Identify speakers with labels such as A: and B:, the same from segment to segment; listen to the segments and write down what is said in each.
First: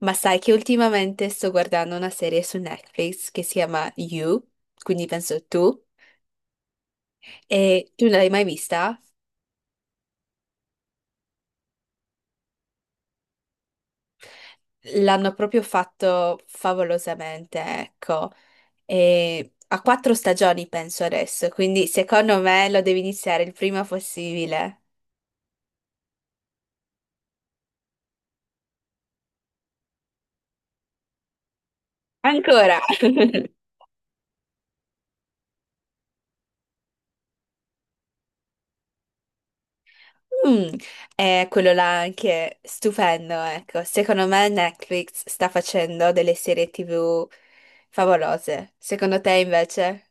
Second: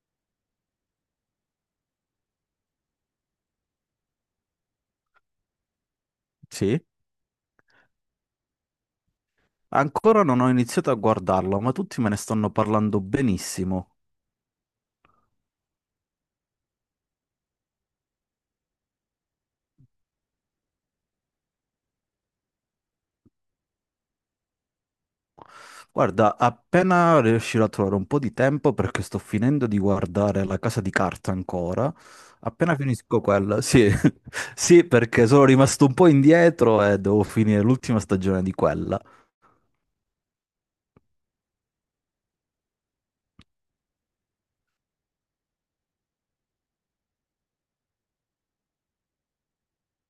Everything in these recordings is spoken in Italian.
A: Ma sai che ultimamente sto guardando una serie su Netflix che si chiama You, quindi penso tu,
B: Sì,
A: e tu non l'hai mai vista?
B: ancora non ho iniziato a guardarlo, ma tutti me ne stanno parlando benissimo.
A: L'hanno proprio fatto favolosamente, ecco, e ha quattro stagioni penso adesso, quindi secondo me lo devi iniziare il prima possibile.
B: Guarda, appena riuscirò a trovare un po' di tempo, perché sto finendo di guardare La Casa di Carta ancora, appena
A: Ancora!
B: finisco quella, sì, sì, perché sono rimasto un po' indietro e devo finire l'ultima stagione di quella.
A: Mm, è quello là anche stupendo, ecco. Secondo me Netflix sta facendo delle serie TV favolose. Secondo te invece?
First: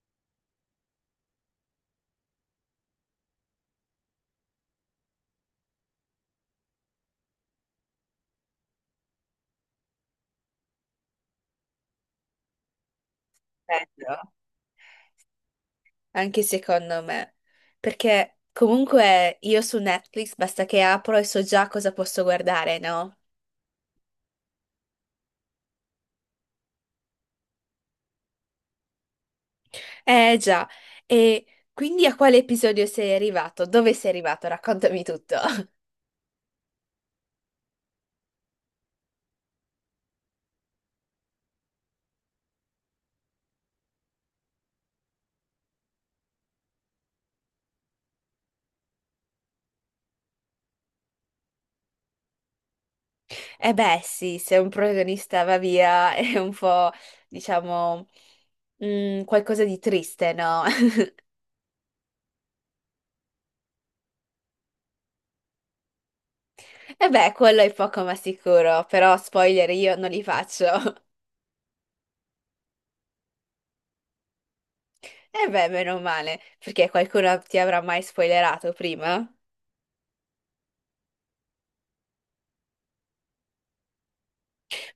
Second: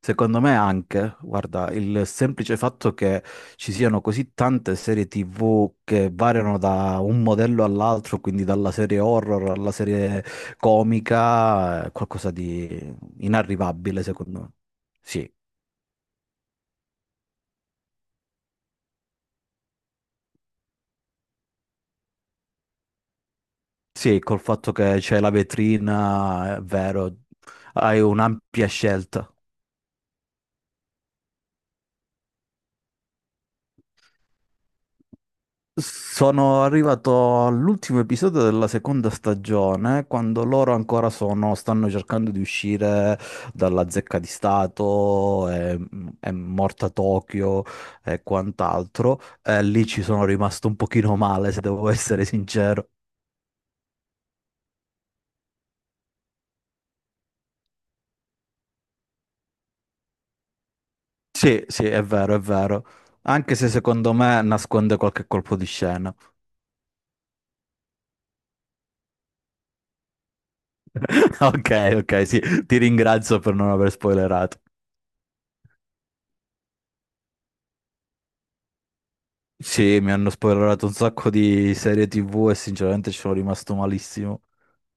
B: Secondo me anche, guarda, il semplice fatto che ci siano così tante serie TV che variano da un modello all'altro, quindi dalla serie horror alla serie comica, è qualcosa di inarrivabile
A: Bello,
B: secondo me. Sì,
A: anche secondo me, perché comunque io su Netflix basta che apro e so già cosa posso guardare, no?
B: sì, col fatto che c'è la vetrina, è vero, hai un'ampia scelta.
A: Eh già, e quindi a quale episodio sei arrivato? Dove sei arrivato? Raccontami tutto.
B: Sono arrivato all'ultimo episodio della seconda stagione, quando loro ancora stanno cercando di uscire dalla zecca di Stato, è morta Tokyo e quant'altro. E lì ci sono rimasto un pochino male, se devo essere sincero.
A: Eh beh, sì, se un protagonista va via è un po', diciamo, qualcosa di triste, no?
B: Sì, sì, è vero, è vero. Anche se secondo me nasconde qualche colpo di scena.
A: Eh beh, quello è poco ma sicuro, però spoiler io non li faccio.
B: Ok, ok, sì, ti ringrazio per non aver spoilerato.
A: Eh beh, meno male, perché qualcuno ti avrà mai spoilerato prima?
B: Sì, mi hanno spoilerato un sacco di serie TV e sinceramente ci sono rimasto malissimo.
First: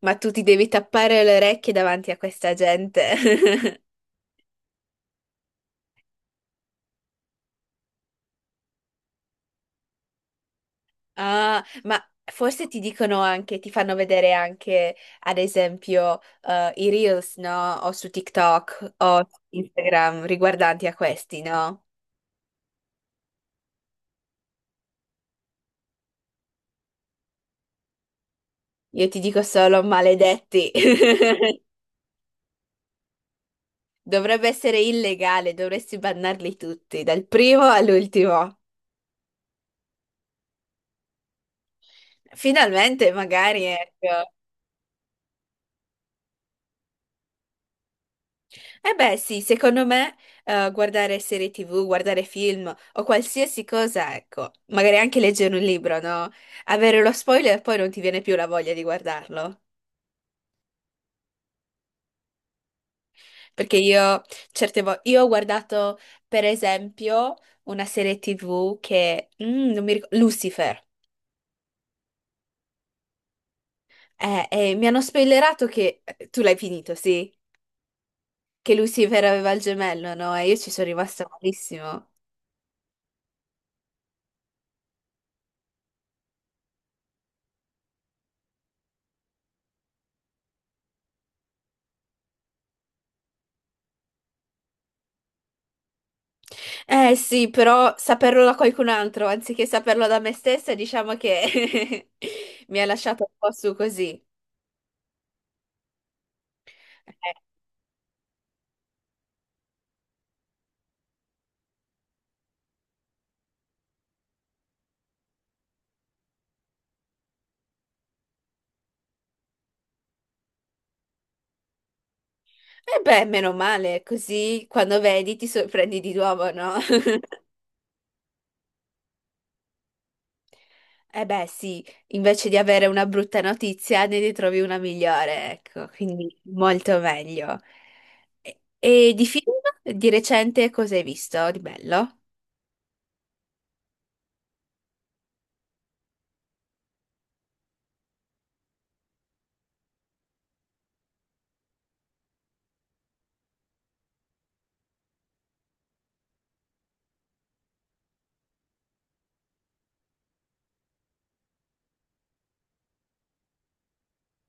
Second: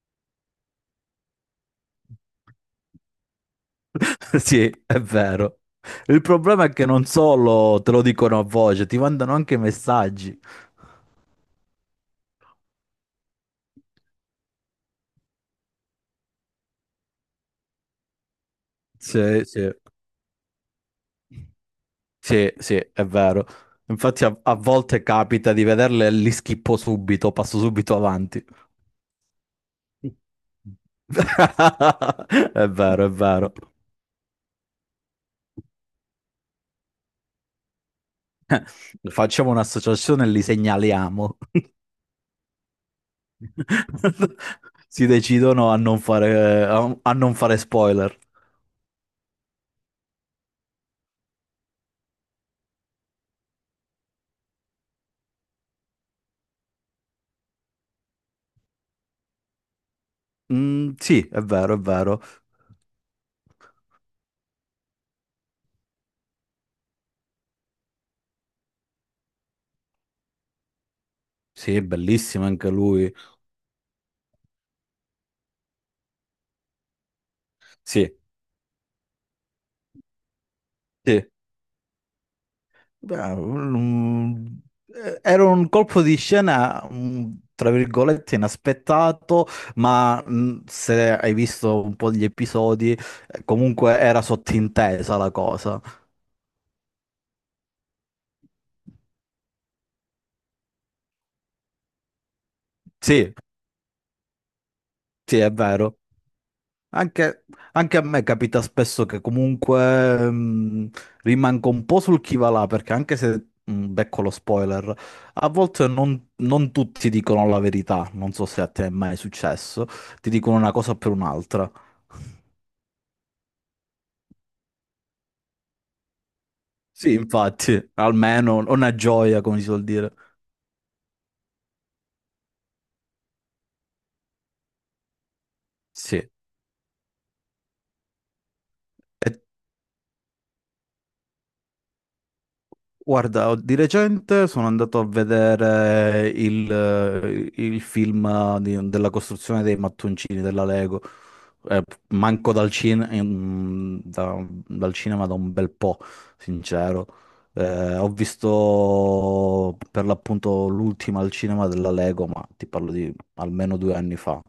A: Ma tu ti devi tappare le orecchie davanti a questa gente.
B: Sì, è vero. Il problema è che non solo te lo dicono a voce, ti mandano anche messaggi.
A: Ah, ma forse ti dicono anche, ti fanno vedere anche, ad esempio, i reels, no? O su TikTok o su
B: Sì, sì,
A: Instagram riguardanti a questi, no?
B: sì, sì, è vero. Infatti a volte capita di vederle e li schippo subito, passo subito avanti.
A: Io ti dico solo maledetti.
B: È vero, è vero.
A: Dovrebbe essere illegale, dovresti bannarli tutti, dal primo all'ultimo.
B: Facciamo un'associazione e li segnaliamo.
A: Finalmente, magari, ecco.
B: Si decidono a non fare, a non fare spoiler.
A: Eh beh, sì, secondo me guardare serie TV, guardare film o qualsiasi cosa, ecco, magari anche leggere un libro, no? Avere lo spoiler e poi non ti viene più la voglia di guardarlo.
B: Mm, sì, è vero, è vero.
A: Perché io certe volte io ho guardato, per esempio, una serie TV che, non mi ricordo, Lucifer.
B: Sì, è bellissimo anche lui.
A: E mi hanno spoilerato che tu l'hai finito, sì,
B: Sì,
A: che Lucifer aveva il gemello, no? E io ci sono rimasta
B: sì.
A: malissimo.
B: Beh, era un colpo di scena, mm, tra virgolette, inaspettato, ma se hai visto un po' gli episodi, comunque era sottintesa la cosa.
A: Eh sì, però saperlo da qualcun altro anziché saperlo da me stessa, diciamo che mi ha lasciato
B: Sì,
A: un po' su così.
B: sì, è vero.
A: Eh,
B: Anche, anche a me capita spesso che comunque rimango un po' sul chi va là, perché anche se becco lo spoiler, a volte non tutti dicono la verità, non so se a te è mai successo, ti dicono una cosa per un'altra.
A: eh beh, meno male, così quando vedi ti sorprendi di nuovo, no?
B: Sì, infatti, almeno una gioia, come si suol dire.
A: Eh beh, sì, invece di avere una brutta notizia ne ritrovi una migliore, ecco,
B: Sì.
A: quindi molto meglio. E di
B: E
A: film di recente cosa hai visto di bello?
B: guarda, di recente sono andato a vedere il della costruzione dei mattoncini della Lego. Eh, manco dal cinema da un bel po', sincero. Ho visto per l'appunto l'ultima al cinema della Lego, ma ti parlo di almeno due anni fa.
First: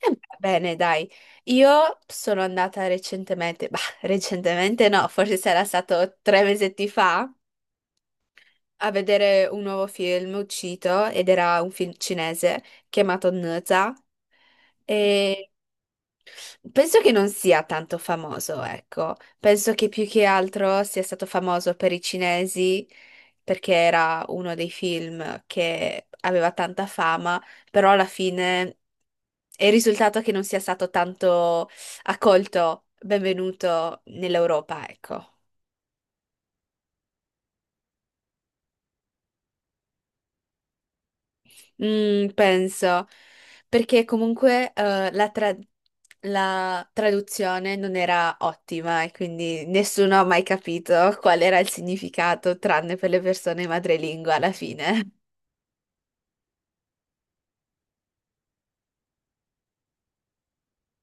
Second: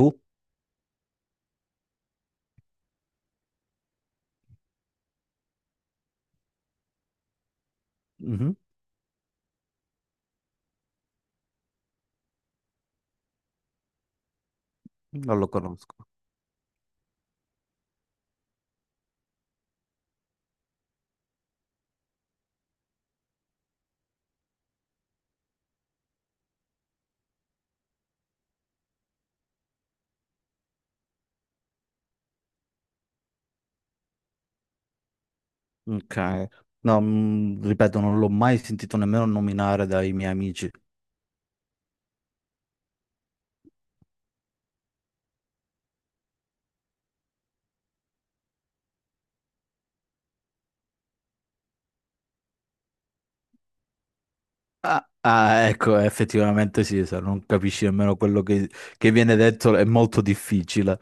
A: Bene, dai, io sono andata recentemente, bah, recentemente no, forse sarà stato tre mesetti fa,
B: Mhm.
A: a vedere un nuovo film uscito ed era un film cinese chiamato Nza.
B: Non lo conosco.
A: Penso che non sia tanto famoso, ecco. Penso che più che altro sia stato famoso per i cinesi perché era uno dei film che aveva tanta fama, però alla fine è il risultato che non sia stato tanto accolto, benvenuto nell'Europa, ecco.
B: Ok. No, mm, ripeto, non l'ho mai sentito nemmeno nominare dai miei amici.
A: Mm, penso, perché comunque la traduzione non era ottima e quindi nessuno ha mai capito qual era il significato, tranne per le persone madrelingua alla
B: Ah,
A: fine.
B: ah, ecco, effettivamente sì, se non capisci nemmeno che viene detto è molto difficile.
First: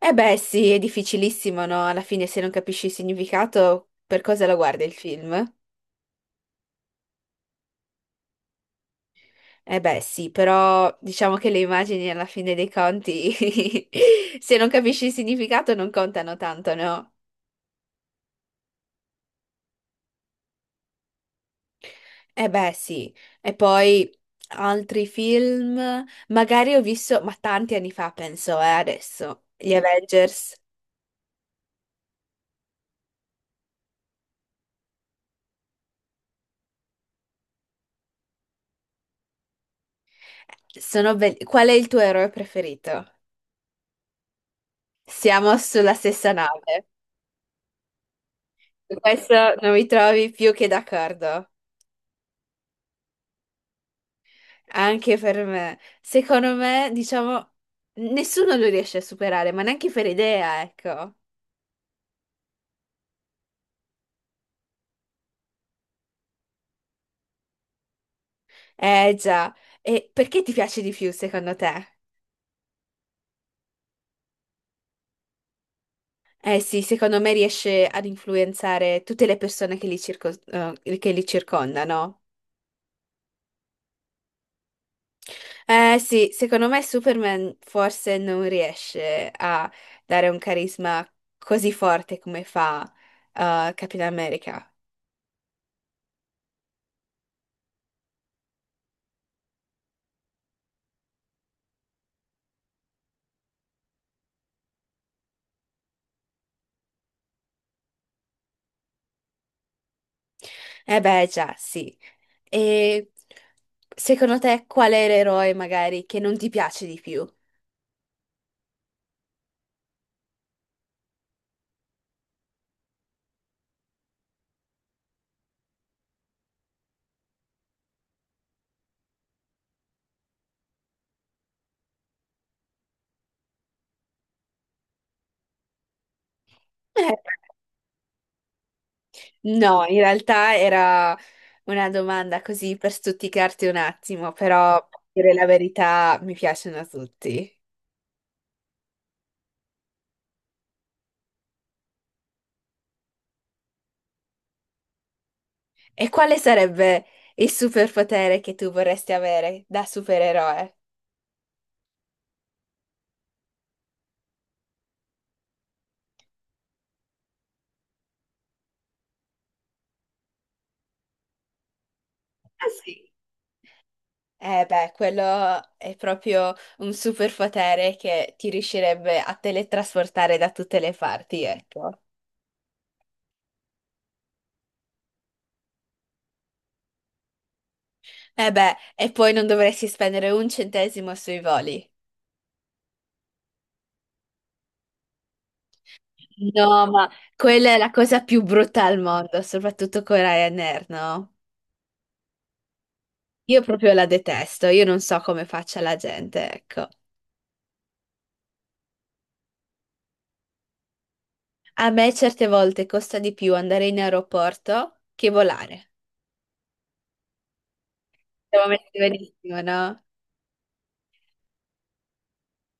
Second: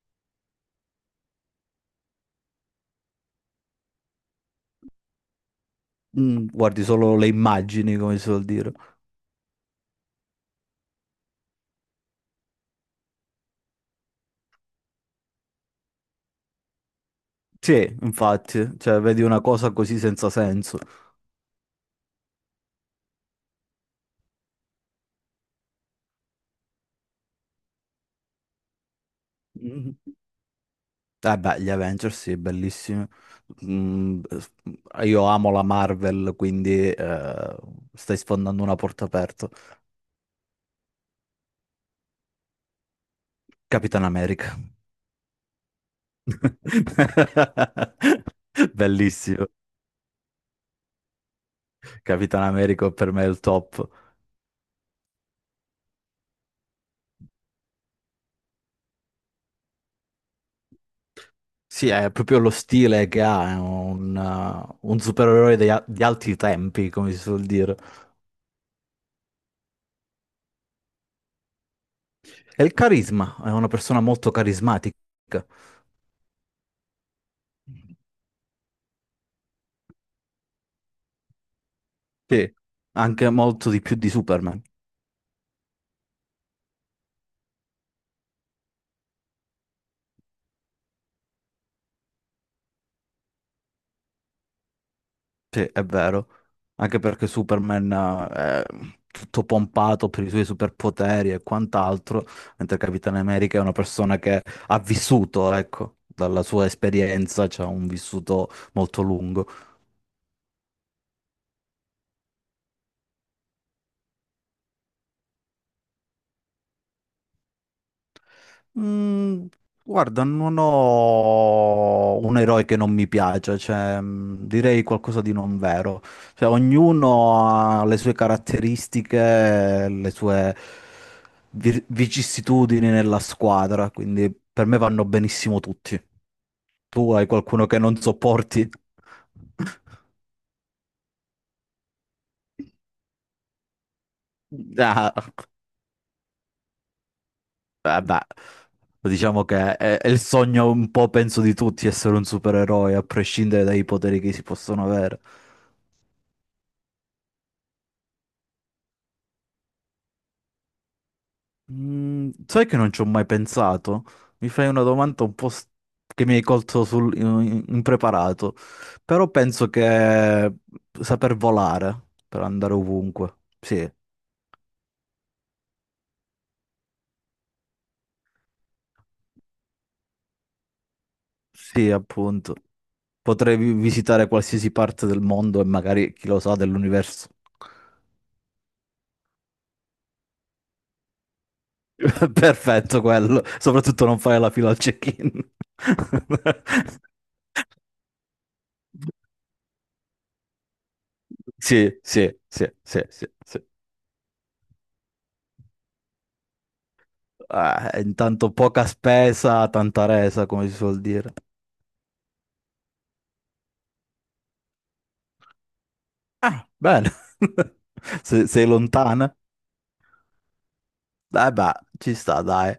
A: E beh, sì, è difficilissimo, no? Alla fine, se non capisci il significato, per cosa lo guardi il film?
B: Mm, guardi solo le immagini, come si vuol dire.
A: Eh beh, sì, però diciamo che le immagini alla fine dei conti, se non capisci il significato, non contano tanto, no?
B: Sì, infatti, cioè, vedi una cosa così senza senso.
A: Eh beh, sì. E poi altri film, magari ho visto, ma tanti anni fa penso, adesso, gli
B: Mm.
A: Avengers.
B: Eh beh, gli Avengers sì, bellissimi. Mm, io amo la Marvel, quindi stai sfondando una porta aperta.
A: Sono belli. Qual è il tuo eroe preferito?
B: Capitan America.
A: Siamo sulla stessa nave. Su
B: Bellissimo.
A: questo non mi trovi più che d'accordo.
B: Capitan America per me è il top.
A: Anche per me. Secondo me, diciamo, nessuno lo riesce a superare, ma neanche per idea, ecco.
B: Sì, è proprio lo stile che ha, è un supereroe altri tempi, come si suol dire.
A: Eh già. E perché ti piace di più, secondo te?
B: E il carisma, è una persona molto carismatica.
A: Eh sì, secondo me riesce ad influenzare tutte le persone che che li circondano.
B: Sì, anche molto di più di Superman.
A: Eh sì, secondo me Superman forse non riesce a dare un carisma così forte come fa Capitan America.
B: Sì, è vero. Anche perché Superman, è tutto pompato per i suoi superpoteri e quant'altro, mentre Capitano America è una persona che ha vissuto, ecco, dalla sua esperienza, c'ha un vissuto molto lungo.
A: Eh beh, già, sì. E secondo te qual è l'eroe magari che non ti piace di più?
B: Mm, guarda, non ho un eroe che non mi piace, cioè, mm, direi qualcosa di non vero. Cioè, ognuno ha le sue caratteristiche, le sue vicissitudini nella squadra, quindi per me vanno benissimo tutti. Tu
A: Eh,
B: hai qualcuno che non sopporti?
A: No, in realtà era una domanda così per stuzzicarti un attimo, però per
B: Ah,
A: dire la verità mi piacciono tutti.
B: vabbè, diciamo che è il sogno un po', penso, di tutti essere un supereroe, a prescindere dai poteri che si possono avere.
A: E quale sarebbe il superpotere che tu vorresti avere da supereroe?
B: Mm, sai che non ci ho mai pensato? Mi fai una domanda che mi hai colto impreparato, però penso che saper volare per
A: Ah
B: andare
A: sì.
B: ovunque, sì,
A: Eh beh, quello è proprio un superpotere che ti riuscirebbe a teletrasportare da tutte le parti, ecco.
B: sì, appunto, potrei visitare qualsiasi parte del mondo e magari, chi lo sa, dell'universo.
A: Eh beh, e poi non dovresti spendere un centesimo sui voli.
B: Perfetto quello, soprattutto non fare la fila al check-in.
A: No, ma quella è la cosa più brutta al mondo, soprattutto con Ryanair, no?
B: Sì, sì, sì, sì, sì,
A: Io
B: sì.
A: proprio la detesto, io non so come faccia la gente, ecco.
B: Intanto poca spesa, tanta resa, come si suol dire.
A: A me certe volte costa di più andare in aeroporto che volare.
B: Ah, bene. Sei
A: Siamo messi
B: lontana?
A: benissimo, no?
B: Eh beh, ci sta, dai.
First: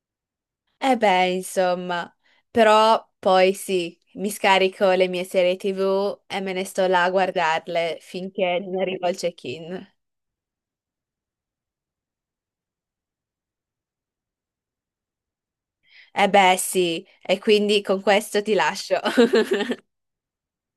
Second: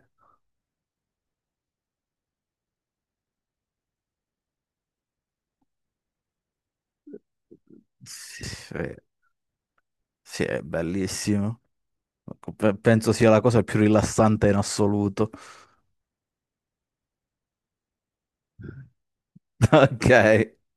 A: Eh beh, insomma, però poi sì, mi scarico le mie serie TV e me ne sto là a guardarle
B: Sì,
A: finché non
B: sì,
A: arrivo al check-in.
B: sì, è bellissimo. Penso sia la cosa più rilassante in assoluto.
A: Eh beh, sì, e quindi con questo ti lascio.
B: Ok.